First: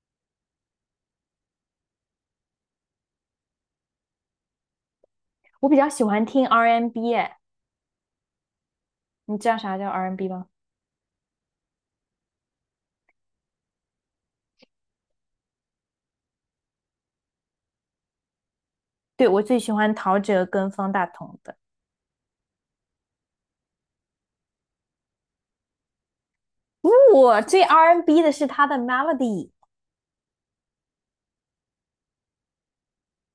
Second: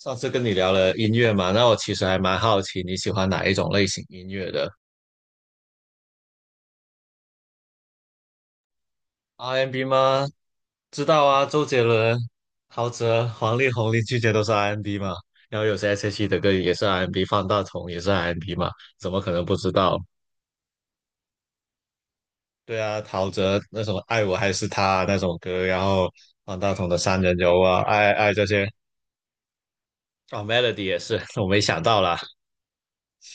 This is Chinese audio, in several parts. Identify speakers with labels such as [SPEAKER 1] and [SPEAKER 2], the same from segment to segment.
[SPEAKER 1] 上次跟你聊了音乐嘛，那我其实还蛮好奇你喜欢哪一种类型音乐的
[SPEAKER 2] 我比较喜欢听 R&B，N 哎，你知道啥
[SPEAKER 1] ？R&B N
[SPEAKER 2] 叫
[SPEAKER 1] 吗？
[SPEAKER 2] R&B N 吗？
[SPEAKER 1] 知道啊，周杰伦、陶喆、黄力宏、林俊杰都是 R&B N 嘛，然后有些 S.H.E 的歌也是 R&B，N 方大同也是 R&B N 嘛，怎么
[SPEAKER 2] 对，
[SPEAKER 1] 可
[SPEAKER 2] 我
[SPEAKER 1] 能不
[SPEAKER 2] 最喜
[SPEAKER 1] 知
[SPEAKER 2] 欢
[SPEAKER 1] 道？
[SPEAKER 2] 陶喆跟方大同的，
[SPEAKER 1] 对啊，陶喆那首《爱我还是他》啊那首歌，然后方大同
[SPEAKER 2] 因
[SPEAKER 1] 的
[SPEAKER 2] 为
[SPEAKER 1] 《三人
[SPEAKER 2] 我
[SPEAKER 1] 游》
[SPEAKER 2] 最
[SPEAKER 1] 啊，爱爱
[SPEAKER 2] R&B N 的
[SPEAKER 1] 爱这
[SPEAKER 2] 是
[SPEAKER 1] 些。
[SPEAKER 2] 他的 Melody。
[SPEAKER 1] 哦，Melody 也是，我没想到啦。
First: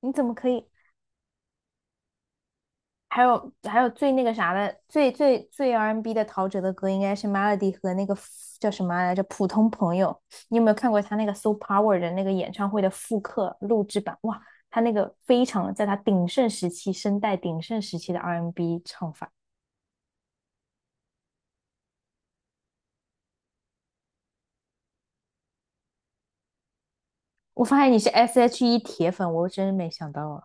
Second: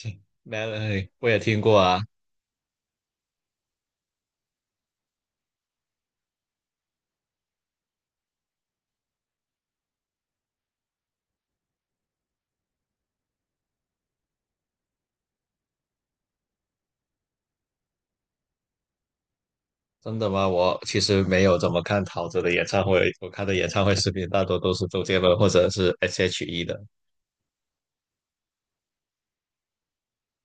[SPEAKER 2] 你 怎么可以？
[SPEAKER 1] ，Melody 我也听过啊。
[SPEAKER 2] 还有最那个啥的，最最最 R&B N 的陶喆的歌应该是 Melody 和那个叫什么来着？普通朋友。你有没有看过他那个 So Power 的那个演唱会的复刻录制版？哇，他那个非常在他鼎盛时期，声带鼎盛时期的 R&B N 唱法。
[SPEAKER 1] 真的吗？我其实没有怎么看陶喆的演唱会，我看的演唱会视频大多都是周杰伦或者是 S.H.E 的。
[SPEAKER 2] 我发现你是 S.H.E 铁粉，我真没想到啊。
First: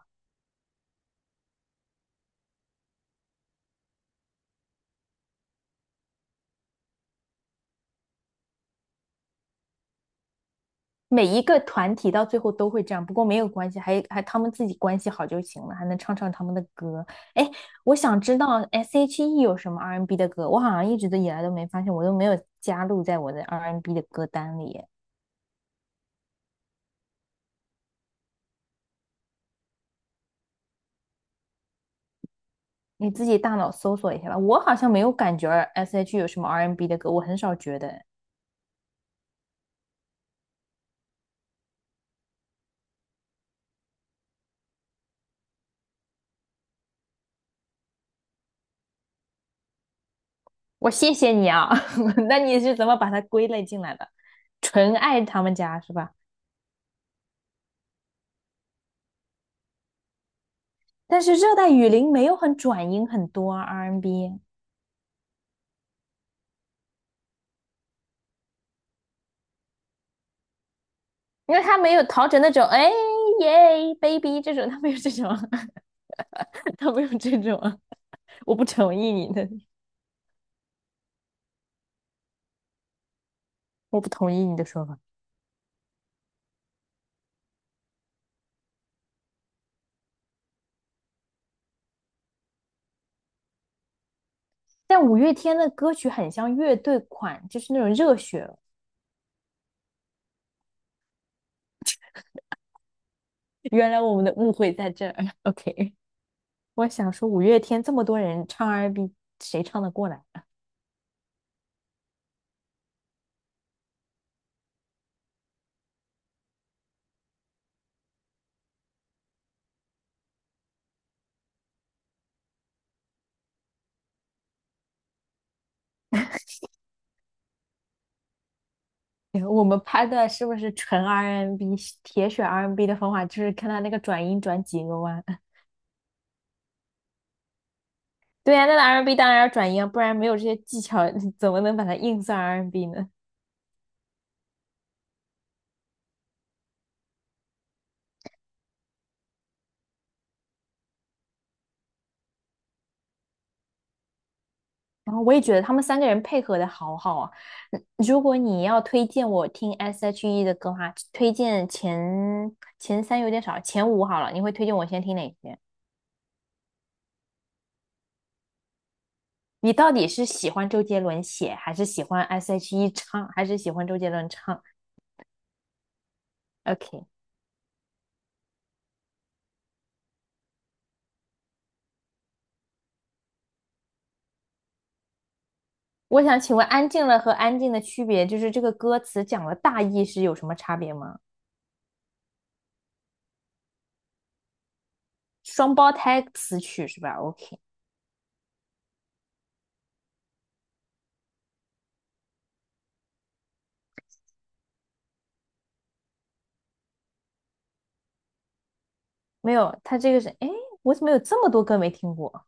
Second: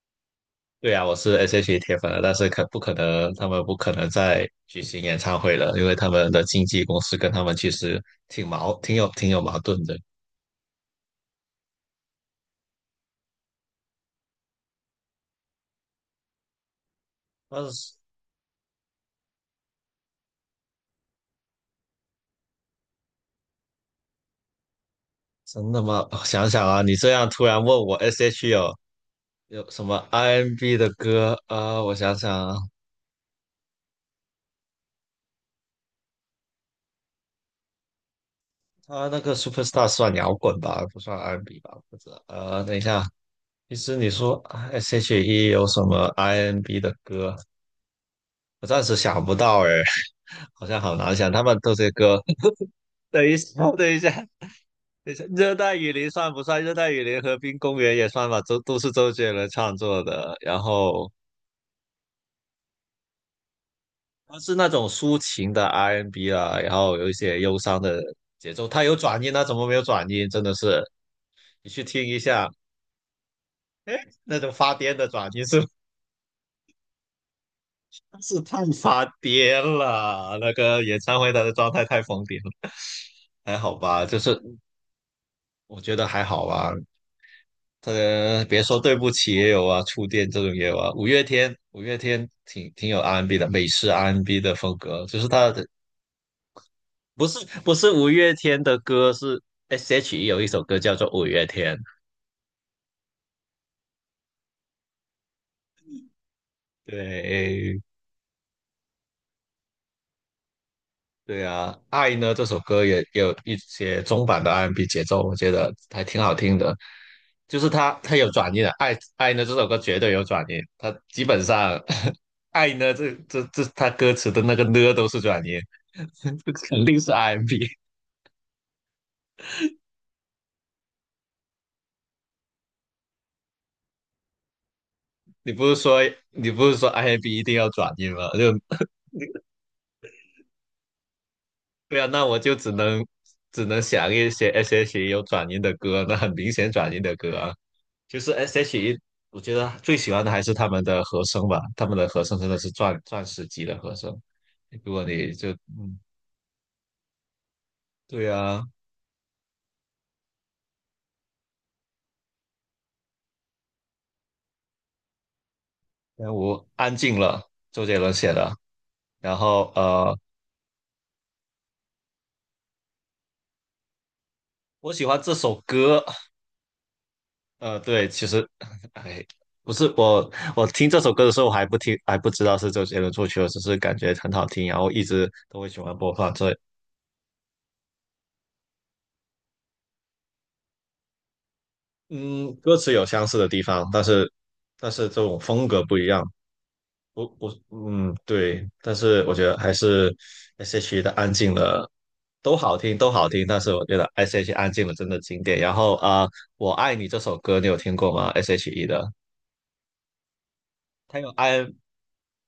[SPEAKER 1] 对啊，我是 S.H.E 铁粉了，但是可不可能他们不可能再举行演唱会了，因为他们的经纪公司跟他们其实挺有矛盾的。
[SPEAKER 2] 每一个团体到最后都会这样，不过没有关系，还他们自己关系好就行了，还能唱唱他们的歌。哎，
[SPEAKER 1] 但是
[SPEAKER 2] 我想知道 S.H.E 有什么 R&B N 的歌，我好像一直都以来都没发现，我都没有加入在我的 R&B N 的歌单里。
[SPEAKER 1] 真的吗？哦想想啊，你这样突然问我 S.H.E 有什么 R&B n 的歌啊、我想想啊。
[SPEAKER 2] 你自己大脑搜索一下吧，我好像没有感觉 S.H.E 有什么 R&B N 的歌，我很少觉得。
[SPEAKER 1] 他那个 Superstar 算摇滚吧，不算 R&B n 吧？或者道。等一下。其实你说 S.H.E 有什么 I.N.B 的歌，我暂时想不到哎。好像
[SPEAKER 2] 我
[SPEAKER 1] 好
[SPEAKER 2] 谢
[SPEAKER 1] 难想。
[SPEAKER 2] 谢
[SPEAKER 1] 他
[SPEAKER 2] 你
[SPEAKER 1] 们
[SPEAKER 2] 啊，
[SPEAKER 1] 都这歌。
[SPEAKER 2] 那你是 怎么把它
[SPEAKER 1] 等一
[SPEAKER 2] 归类
[SPEAKER 1] 下，
[SPEAKER 2] 进
[SPEAKER 1] 等
[SPEAKER 2] 来
[SPEAKER 1] 一
[SPEAKER 2] 的？
[SPEAKER 1] 下，
[SPEAKER 2] 纯
[SPEAKER 1] 等一
[SPEAKER 2] 爱
[SPEAKER 1] 下，
[SPEAKER 2] 他们
[SPEAKER 1] 热带
[SPEAKER 2] 家是
[SPEAKER 1] 雨林
[SPEAKER 2] 吧？
[SPEAKER 1] 算不算？热带雨林、和滨公园也算吧，都是周杰伦创作的。然后
[SPEAKER 2] 但是热带雨林没有很转音很多啊 R N
[SPEAKER 1] 它
[SPEAKER 2] b，
[SPEAKER 1] 是那种抒情的 R&B n 啊，然后有一些忧伤的节奏，它有转音啊，它怎么没有转音？真的是，
[SPEAKER 2] 因为
[SPEAKER 1] 你
[SPEAKER 2] 他
[SPEAKER 1] 去
[SPEAKER 2] 没有
[SPEAKER 1] 听一
[SPEAKER 2] 陶喆
[SPEAKER 1] 下。
[SPEAKER 2] 那种哎耶
[SPEAKER 1] 哎，那
[SPEAKER 2] baby
[SPEAKER 1] 种
[SPEAKER 2] 这种，
[SPEAKER 1] 发
[SPEAKER 2] 他没
[SPEAKER 1] 癫
[SPEAKER 2] 有
[SPEAKER 1] 的
[SPEAKER 2] 这种，
[SPEAKER 1] 转音是
[SPEAKER 2] 他没有这种。
[SPEAKER 1] 是
[SPEAKER 2] 我
[SPEAKER 1] 太
[SPEAKER 2] 不同
[SPEAKER 1] 发
[SPEAKER 2] 意你的，
[SPEAKER 1] 癫了。那个演唱会他的状态太疯癫了。还好
[SPEAKER 2] 我
[SPEAKER 1] 吧？
[SPEAKER 2] 不
[SPEAKER 1] 就
[SPEAKER 2] 同
[SPEAKER 1] 是
[SPEAKER 2] 意你的说法。
[SPEAKER 1] 我觉得还好吧。别说对不起也有啊，触电这种也有啊。五月天，五月天挺有 R&B n 的，美式 R&B n 的风
[SPEAKER 2] 但
[SPEAKER 1] 格，
[SPEAKER 2] 五
[SPEAKER 1] 就是
[SPEAKER 2] 月
[SPEAKER 1] 他
[SPEAKER 2] 天
[SPEAKER 1] 的
[SPEAKER 2] 的歌曲很像乐队
[SPEAKER 1] 不是
[SPEAKER 2] 款，就
[SPEAKER 1] 不
[SPEAKER 2] 是那种
[SPEAKER 1] 是五
[SPEAKER 2] 热
[SPEAKER 1] 月
[SPEAKER 2] 血。
[SPEAKER 1] 天的歌，是 S.H.E 有一首歌叫做《五月天》。
[SPEAKER 2] 原来我们的误会在这儿。OK，我想说五月
[SPEAKER 1] 对，
[SPEAKER 2] 天这么多人唱 R&B，n 谁唱得过来？
[SPEAKER 1] 对啊，《爱》呢这首歌也有一些中版的 R&B 节奏，我觉得还挺好听的。就是它有转音的，《爱爱》呢这首歌绝对有转音，它基本上 《爱》呢这它歌词的那个呢都是转音。这肯定是 R&B。
[SPEAKER 2] 我们拍的是不是纯 R&B n 铁血 R&B n 的方法，就是看他那个转音转几个弯。
[SPEAKER 1] 你 不是说你不是说 R&B 一定要转音吗？就
[SPEAKER 2] 对呀、啊，那个 R&B n 当然要转音啊，不然没有这些技巧，怎么能把它
[SPEAKER 1] 对啊，
[SPEAKER 2] 硬
[SPEAKER 1] 那
[SPEAKER 2] 算
[SPEAKER 1] 我就只
[SPEAKER 2] R&B n
[SPEAKER 1] 能
[SPEAKER 2] 呢？
[SPEAKER 1] 只能想一些 S.H.E 有转音的歌，那很明显转音的歌啊，就是 S.H.E。我觉得最喜欢的还是他们的和声吧，他们的和声真的是钻石级的和声。如果
[SPEAKER 2] 然后
[SPEAKER 1] 你
[SPEAKER 2] 我也
[SPEAKER 1] 就
[SPEAKER 2] 觉得他们
[SPEAKER 1] 嗯，
[SPEAKER 2] 三个人配合的好好啊。如
[SPEAKER 1] 对
[SPEAKER 2] 果你
[SPEAKER 1] 啊，
[SPEAKER 2] 要推荐我听 S.H.E 的歌的话，推荐前三有点少，前五好了。你会推荐我先听哪些？
[SPEAKER 1] 但我安静了，周杰伦写的，然后
[SPEAKER 2] 你到底是喜欢周杰伦写，还是喜欢 S.H.E 唱，还是喜欢周杰伦唱
[SPEAKER 1] 我喜欢这首歌。
[SPEAKER 2] ？OK，
[SPEAKER 1] 对，其实哎，不是我，我听这首歌的时候我还不听，还不知道是周杰伦作曲的，只是感觉很好听，然后一直都会喜欢播
[SPEAKER 2] 我
[SPEAKER 1] 放
[SPEAKER 2] 想
[SPEAKER 1] 这。
[SPEAKER 2] 请问《安静了》和《安静》的区别，就是这个歌词讲的大意是有什么差别吗？
[SPEAKER 1] 嗯，歌词有相似的地方，但是这种风
[SPEAKER 2] 双
[SPEAKER 1] 格
[SPEAKER 2] 胞
[SPEAKER 1] 不一
[SPEAKER 2] 胎
[SPEAKER 1] 样。
[SPEAKER 2] 词曲是吧
[SPEAKER 1] 不不，
[SPEAKER 2] ？OK，
[SPEAKER 1] 嗯，对，但是我觉得还是 S.H.E 的《安静了》都好听，都好听。但是我觉得 S.H.E《安静了》真的经典。然后啊，我爱你》这首歌你有听过吗？S.H.E 的。
[SPEAKER 2] 没有，他这个是，哎，我怎么
[SPEAKER 1] 它
[SPEAKER 2] 有
[SPEAKER 1] 有
[SPEAKER 2] 这么多
[SPEAKER 1] 安，
[SPEAKER 2] 歌没听过？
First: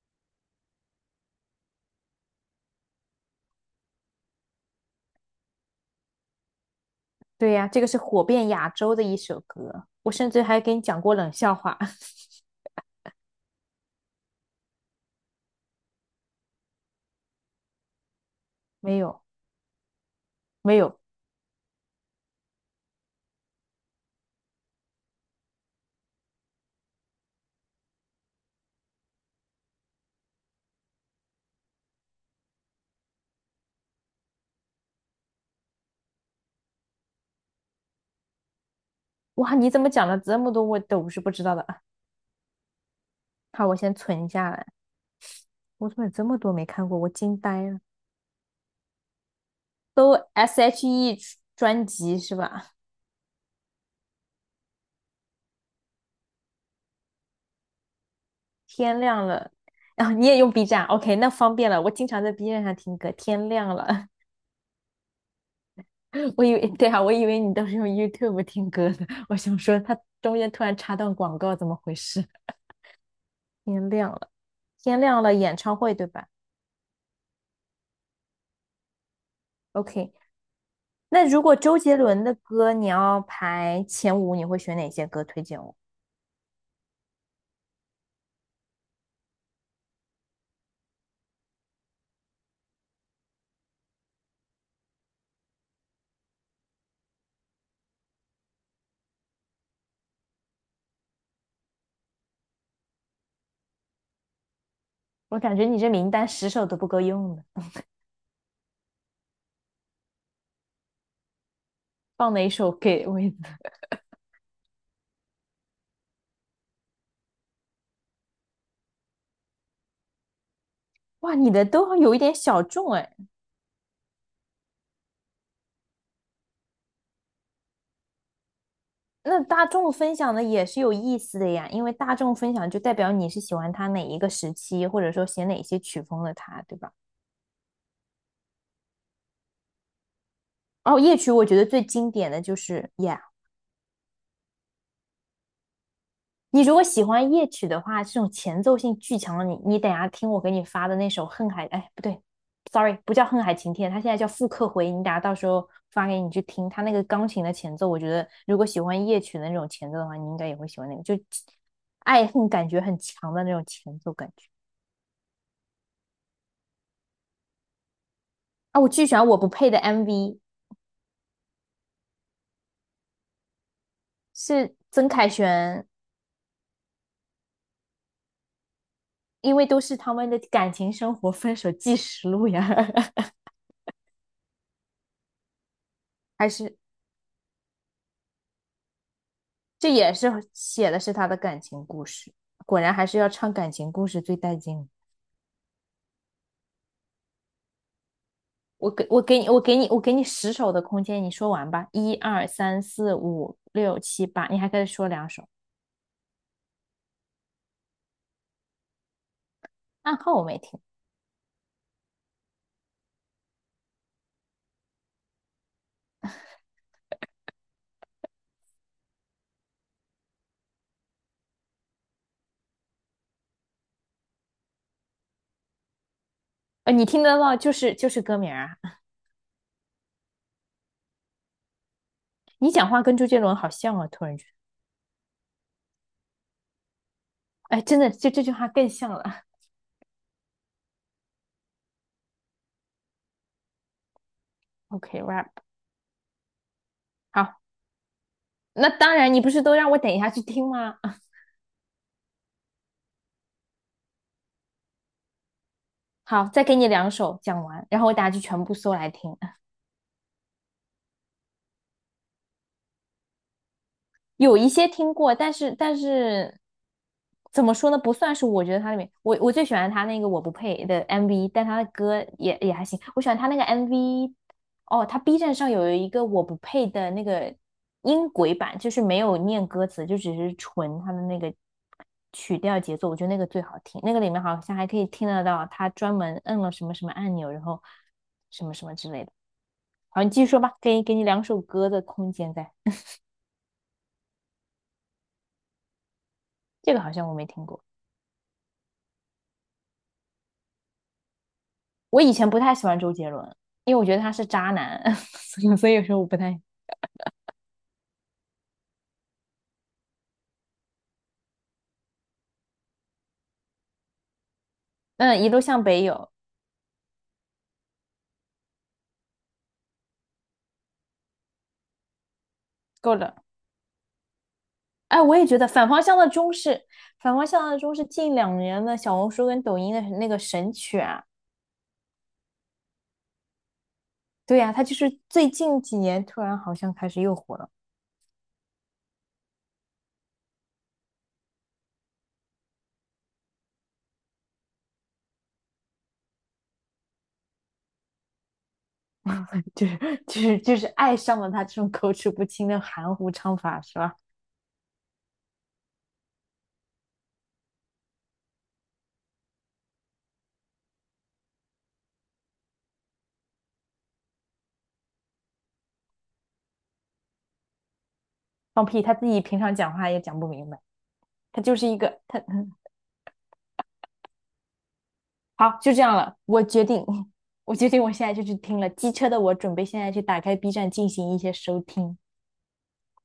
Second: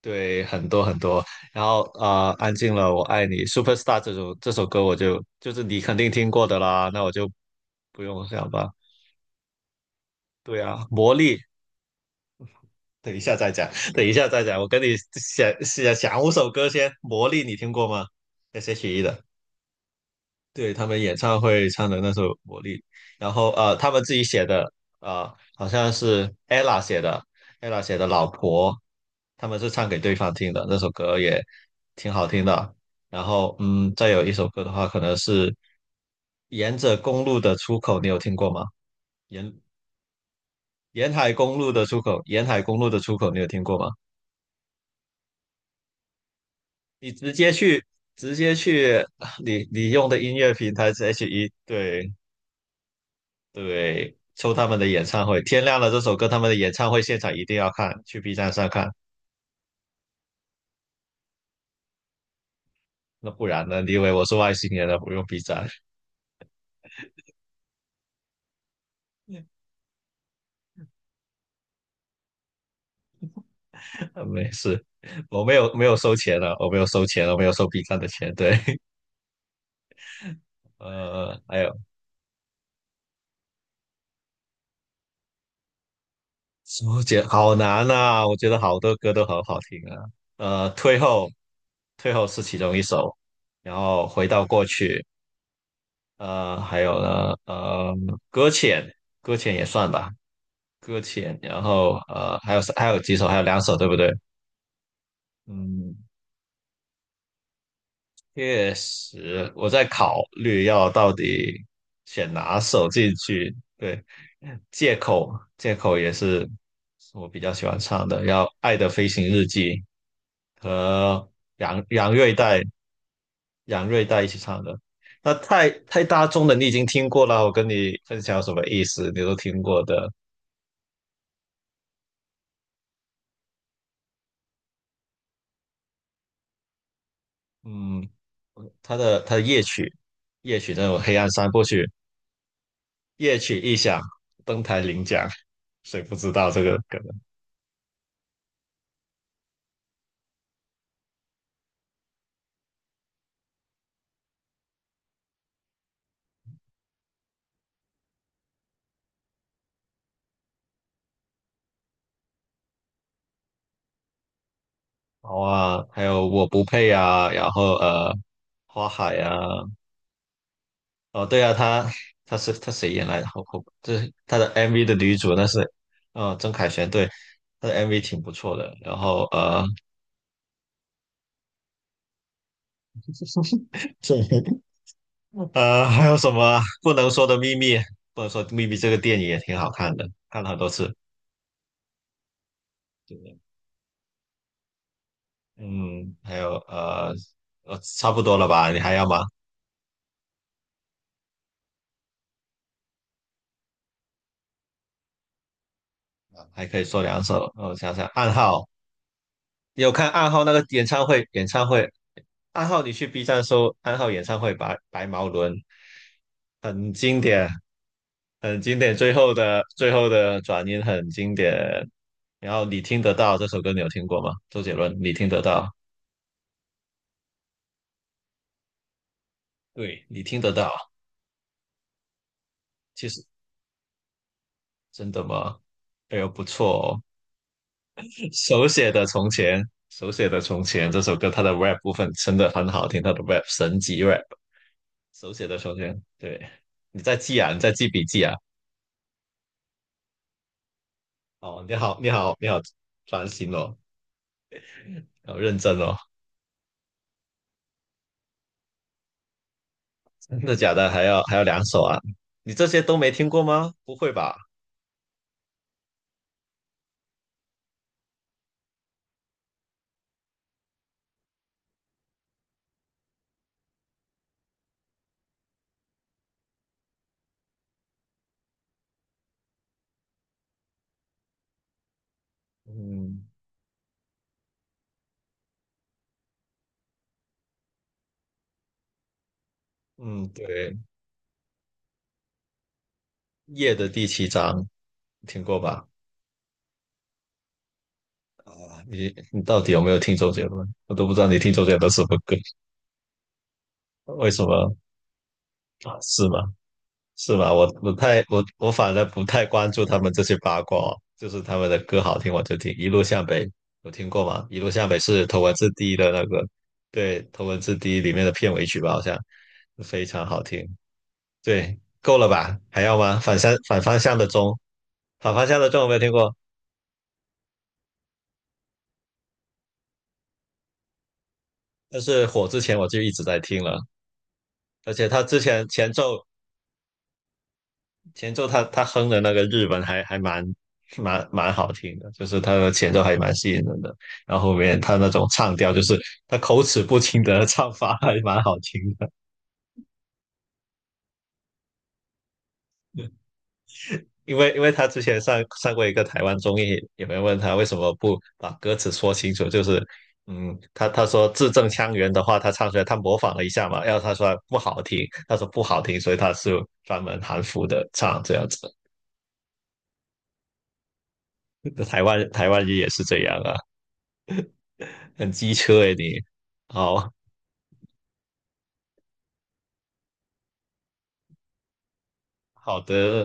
[SPEAKER 1] 对，很多很多。然后啊，安静了，《我爱你》Superstar 这首歌我就是你肯定听过的啦，那我就
[SPEAKER 2] 对呀，这个是
[SPEAKER 1] 不用
[SPEAKER 2] 火
[SPEAKER 1] 想
[SPEAKER 2] 遍亚
[SPEAKER 1] 吧。
[SPEAKER 2] 洲的一首歌，我甚至
[SPEAKER 1] 对
[SPEAKER 2] 还给你
[SPEAKER 1] 啊，
[SPEAKER 2] 讲
[SPEAKER 1] 魔
[SPEAKER 2] 过冷
[SPEAKER 1] 力
[SPEAKER 2] 笑话，
[SPEAKER 1] 等一下再讲，等一下再讲。我跟你想想五首歌先。魔力你听过吗
[SPEAKER 2] 没
[SPEAKER 1] ？S.H.E 的，
[SPEAKER 2] 有，
[SPEAKER 1] 对
[SPEAKER 2] 没
[SPEAKER 1] 他
[SPEAKER 2] 有，
[SPEAKER 1] 们演唱会唱的那首《魔力》。然后他们自己写的，好像是 ella 写的《老婆》，他们是唱给对方听的，那首歌也挺好听的。然后嗯，再有一首歌的话，可能是沿着公路的出口，你有听过吗？沿
[SPEAKER 2] 哇，你怎么讲了这么多我都
[SPEAKER 1] 沿
[SPEAKER 2] 是不
[SPEAKER 1] 海
[SPEAKER 2] 知道
[SPEAKER 1] 公
[SPEAKER 2] 的？
[SPEAKER 1] 路的出口，沿海公路的出口，你有 听
[SPEAKER 2] 好，我
[SPEAKER 1] 过吗？
[SPEAKER 2] 先存下来，我怎么有这么多没看过？我
[SPEAKER 1] 你直
[SPEAKER 2] 惊
[SPEAKER 1] 接
[SPEAKER 2] 呆了，
[SPEAKER 1] 去，直接去你用
[SPEAKER 2] 都
[SPEAKER 1] 的音乐平台是
[SPEAKER 2] S.H.E
[SPEAKER 1] h E
[SPEAKER 2] 专
[SPEAKER 1] 对
[SPEAKER 2] 辑是吧？
[SPEAKER 1] 对，抽他们的演唱会，天亮了这首歌他们的演唱会现场一定要看，去 B 站上看。
[SPEAKER 2] 天亮了，啊！你也用 B 站，OK，那方便了，我经常在 B 站上听歌，
[SPEAKER 1] 那不
[SPEAKER 2] 天
[SPEAKER 1] 然
[SPEAKER 2] 亮
[SPEAKER 1] 呢？你以
[SPEAKER 2] 了，
[SPEAKER 1] 为我是外星人了？不用 B 站。
[SPEAKER 2] 我以为对啊，我以为你都是用 YouTube 听歌的，我 想说它中间突然插段广告，怎么回事？天亮了，
[SPEAKER 1] 没事，
[SPEAKER 2] 天亮了，
[SPEAKER 1] 我没
[SPEAKER 2] 演
[SPEAKER 1] 有
[SPEAKER 2] 唱
[SPEAKER 1] 没
[SPEAKER 2] 会
[SPEAKER 1] 有
[SPEAKER 2] 对
[SPEAKER 1] 收
[SPEAKER 2] 吧
[SPEAKER 1] 钱了，我没有收 B 站的钱，对。
[SPEAKER 2] ？OK，那如果
[SPEAKER 1] 还有
[SPEAKER 2] 周杰伦的歌你要排前五，你会选哪些歌推荐我？
[SPEAKER 1] 周杰好难呐，我觉得好多歌都很好听啊。退后，退后是其中一首，然后回到过去。还有呢，搁浅，搁浅也算吧，搁浅。然后还有几首，还有两首，对不对？
[SPEAKER 2] 我感觉你这
[SPEAKER 1] 嗯，
[SPEAKER 2] 名单十首都不够用的，
[SPEAKER 1] 确实，我在考虑要到底选
[SPEAKER 2] 放哪一
[SPEAKER 1] 哪
[SPEAKER 2] 首
[SPEAKER 1] 首
[SPEAKER 2] 给
[SPEAKER 1] 进
[SPEAKER 2] 我一个
[SPEAKER 1] 去。对，借口，借口也是我比较喜欢唱的，要《爱的飞行日记》和
[SPEAKER 2] 哇，你的
[SPEAKER 1] 杨
[SPEAKER 2] 都
[SPEAKER 1] 杨
[SPEAKER 2] 有一
[SPEAKER 1] 瑞
[SPEAKER 2] 点
[SPEAKER 1] 代
[SPEAKER 2] 小众哎。
[SPEAKER 1] 杨瑞代一起唱的。那太大众的，你已经听过了，我跟你分享有什么意思，你都
[SPEAKER 2] 那
[SPEAKER 1] 听
[SPEAKER 2] 大
[SPEAKER 1] 过
[SPEAKER 2] 众
[SPEAKER 1] 的。
[SPEAKER 2] 分享的也是有意思的呀，因为大众分享就代表你是喜欢他哪一个时期，或者说写哪些曲风的他，对吧？
[SPEAKER 1] 嗯，他的夜曲，夜曲那
[SPEAKER 2] 哦，
[SPEAKER 1] 种黑
[SPEAKER 2] 夜
[SPEAKER 1] 暗
[SPEAKER 2] 曲我
[SPEAKER 1] 三
[SPEAKER 2] 觉
[SPEAKER 1] 部
[SPEAKER 2] 得最
[SPEAKER 1] 曲，
[SPEAKER 2] 经典的就是《Yeah》，
[SPEAKER 1] 夜曲一响，登台领奖，谁不知道这
[SPEAKER 2] 你如
[SPEAKER 1] 个
[SPEAKER 2] 果
[SPEAKER 1] 梗？
[SPEAKER 2] 喜欢夜曲的话，这种前奏性巨强的你等一下听我给你发的那首《恨海》，哎，不对，sorry，不叫《恨海晴天》，它现在叫《复刻回》，你等一下到时候发给你去听。它那个钢琴的前奏，我觉得如果喜欢夜曲的那种前奏的话，你应该也会喜欢那个，就爱恨感觉很强的那种前奏感觉
[SPEAKER 1] 好啊，还有我不配啊，然后
[SPEAKER 2] 啊。
[SPEAKER 1] 花
[SPEAKER 2] 我巨喜
[SPEAKER 1] 海
[SPEAKER 2] 欢
[SPEAKER 1] 啊。
[SPEAKER 2] 《我不配》的 MV，
[SPEAKER 1] 哦对啊，他是他谁演来的？好好，就是他的
[SPEAKER 2] 是
[SPEAKER 1] MV 的
[SPEAKER 2] 曾
[SPEAKER 1] 女
[SPEAKER 2] 凯
[SPEAKER 1] 主，那是
[SPEAKER 2] 旋，
[SPEAKER 1] 曾凯旋，对，他的 MV 挺不错的。然后
[SPEAKER 2] 因为都是他们的感情生活分手纪实录呀，
[SPEAKER 1] 对，还有什 么
[SPEAKER 2] 还
[SPEAKER 1] 啊
[SPEAKER 2] 是
[SPEAKER 1] 不能说的秘密？不能说的秘密这个电影也挺好
[SPEAKER 2] 这
[SPEAKER 1] 看的，
[SPEAKER 2] 也
[SPEAKER 1] 看
[SPEAKER 2] 是
[SPEAKER 1] 了很多
[SPEAKER 2] 写
[SPEAKER 1] 次。
[SPEAKER 2] 的是他的感情故事。果然还是要唱感情故事最带劲。
[SPEAKER 1] 嗯，还有差不多了吧？你
[SPEAKER 2] 我
[SPEAKER 1] 还要
[SPEAKER 2] 给
[SPEAKER 1] 吗？
[SPEAKER 2] 我给你我给你我给你十首的空间，你说完吧。一二三四五六七八，你还可以说两首。
[SPEAKER 1] 啊还可以说两首。我想想，暗号，你有看
[SPEAKER 2] 暗
[SPEAKER 1] 暗
[SPEAKER 2] 号我
[SPEAKER 1] 号那
[SPEAKER 2] 没
[SPEAKER 1] 个
[SPEAKER 2] 听，
[SPEAKER 1] 演唱会？演唱会，暗号，你去 B 站搜暗号演唱会毛伦，很经典，很经典。最后的转音很经典。然后你听得到这首歌，你有听过吗？周杰伦，你听得到？
[SPEAKER 2] 你听得到就是歌名啊。
[SPEAKER 1] 对，你听得到。
[SPEAKER 2] 你讲话
[SPEAKER 1] 其
[SPEAKER 2] 跟
[SPEAKER 1] 实
[SPEAKER 2] 周杰伦好像啊，突然觉
[SPEAKER 1] 真的吗？哎呦，不错哦。
[SPEAKER 2] 得，哎，真的，就这句
[SPEAKER 1] 手
[SPEAKER 2] 话更
[SPEAKER 1] 写的
[SPEAKER 2] 像
[SPEAKER 1] 从
[SPEAKER 2] 了。
[SPEAKER 1] 前，手写的从前这首歌，它的 rap 部分真的很好听，它的 rap 神级 rap。手写的
[SPEAKER 2] OK，rap，、
[SPEAKER 1] 从前，对，你在记啊，你
[SPEAKER 2] 好，
[SPEAKER 1] 在记笔记啊。
[SPEAKER 2] 那当然，你不是都让我等一下去听吗？
[SPEAKER 1] 哦，你好，你好，你好，专心哦，要认真哦。
[SPEAKER 2] 好，再给你两首讲完，然后我等下就全部搜来听。
[SPEAKER 1] 真的假的？还要两首啊？你这些都没听过吗？不会吧？
[SPEAKER 2] 有一些听过，但是怎么说呢？不算是我觉得他里面，我最喜欢他那个我不配的 MV，但他的歌也还行。我喜欢他那个 MV，哦，他 B 站上有一个我不配的那个音轨版，就是没有念歌词，就只是纯他的那个曲调节奏，我觉
[SPEAKER 1] 嗯
[SPEAKER 2] 得那个最好听。那个里面好像还可以听得到他专门摁了什么什么按钮，然后什么什么之类的。好，
[SPEAKER 1] 嗯，
[SPEAKER 2] 你继续说
[SPEAKER 1] 对，
[SPEAKER 2] 吧，给你两首歌的空间在，
[SPEAKER 1] 夜的第七章听过吧？
[SPEAKER 2] 这个好像我没听过。
[SPEAKER 1] 啊，你到底有没有听周杰伦？我都不知道你听周杰伦什么
[SPEAKER 2] 我以
[SPEAKER 1] 歌。
[SPEAKER 2] 前不太喜欢周杰伦，因为我觉得
[SPEAKER 1] 为
[SPEAKER 2] 他
[SPEAKER 1] 什
[SPEAKER 2] 是渣
[SPEAKER 1] 么
[SPEAKER 2] 男，所以所
[SPEAKER 1] 啊？
[SPEAKER 2] 以说我
[SPEAKER 1] 是
[SPEAKER 2] 不
[SPEAKER 1] 吗？
[SPEAKER 2] 太
[SPEAKER 1] 是吧？我不太，我反而不太关注他们这些八卦哦，就是他们的歌好听我就听。一路向北有听过吗？一路向北是头
[SPEAKER 2] 嗯，一
[SPEAKER 1] 文
[SPEAKER 2] 路
[SPEAKER 1] 字
[SPEAKER 2] 向
[SPEAKER 1] D
[SPEAKER 2] 北
[SPEAKER 1] 的那
[SPEAKER 2] 有
[SPEAKER 1] 个。对，头文字 D 里面的片尾曲吧，好像非常好听。对，够了吧？还要
[SPEAKER 2] 够
[SPEAKER 1] 吗？
[SPEAKER 2] 了。
[SPEAKER 1] 反方向的钟，
[SPEAKER 2] 哎，
[SPEAKER 1] 反
[SPEAKER 2] 我
[SPEAKER 1] 方
[SPEAKER 2] 也觉
[SPEAKER 1] 向
[SPEAKER 2] 得
[SPEAKER 1] 的钟我
[SPEAKER 2] 反
[SPEAKER 1] 没有
[SPEAKER 2] 方
[SPEAKER 1] 听
[SPEAKER 2] 向的
[SPEAKER 1] 过？
[SPEAKER 2] 钟是近两年的小红书跟抖音的那个神曲啊。
[SPEAKER 1] 但是火之前我就一直在听了，
[SPEAKER 2] 对呀、啊他
[SPEAKER 1] 而
[SPEAKER 2] 就
[SPEAKER 1] 且
[SPEAKER 2] 是
[SPEAKER 1] 他之
[SPEAKER 2] 最
[SPEAKER 1] 前
[SPEAKER 2] 近
[SPEAKER 1] 前
[SPEAKER 2] 几
[SPEAKER 1] 奏
[SPEAKER 2] 年突然好像开始又火了，
[SPEAKER 1] 前奏他哼的那个日文还蛮好听的，就是他的前奏还蛮吸引人的，然后后面他那种唱调，就是他口齿不清的唱法还蛮好听的。
[SPEAKER 2] 就是就是爱上了他这种口齿不清的含糊唱法，是吧？
[SPEAKER 1] 因为他之前上过一个台湾综艺，有人问他为什么不把歌词说清楚，就是嗯，他说字正腔圆的话，他唱出来他模仿了一下嘛，然后他说不好听，他说不好听，所以他是专门含糊的唱这样子。
[SPEAKER 2] 放屁，他自己平常讲话也讲不明白，他就是一
[SPEAKER 1] 台
[SPEAKER 2] 个
[SPEAKER 1] 湾
[SPEAKER 2] 他
[SPEAKER 1] 台湾人也是这样啊。很机
[SPEAKER 2] 好，
[SPEAKER 1] 车
[SPEAKER 2] 就
[SPEAKER 1] 诶
[SPEAKER 2] 这样
[SPEAKER 1] 你。
[SPEAKER 2] 了。我决定，
[SPEAKER 1] 好
[SPEAKER 2] 我决定，我现在就去听了《机车的我》，准备现在去打开 B 站进行一些收听。
[SPEAKER 1] 好的。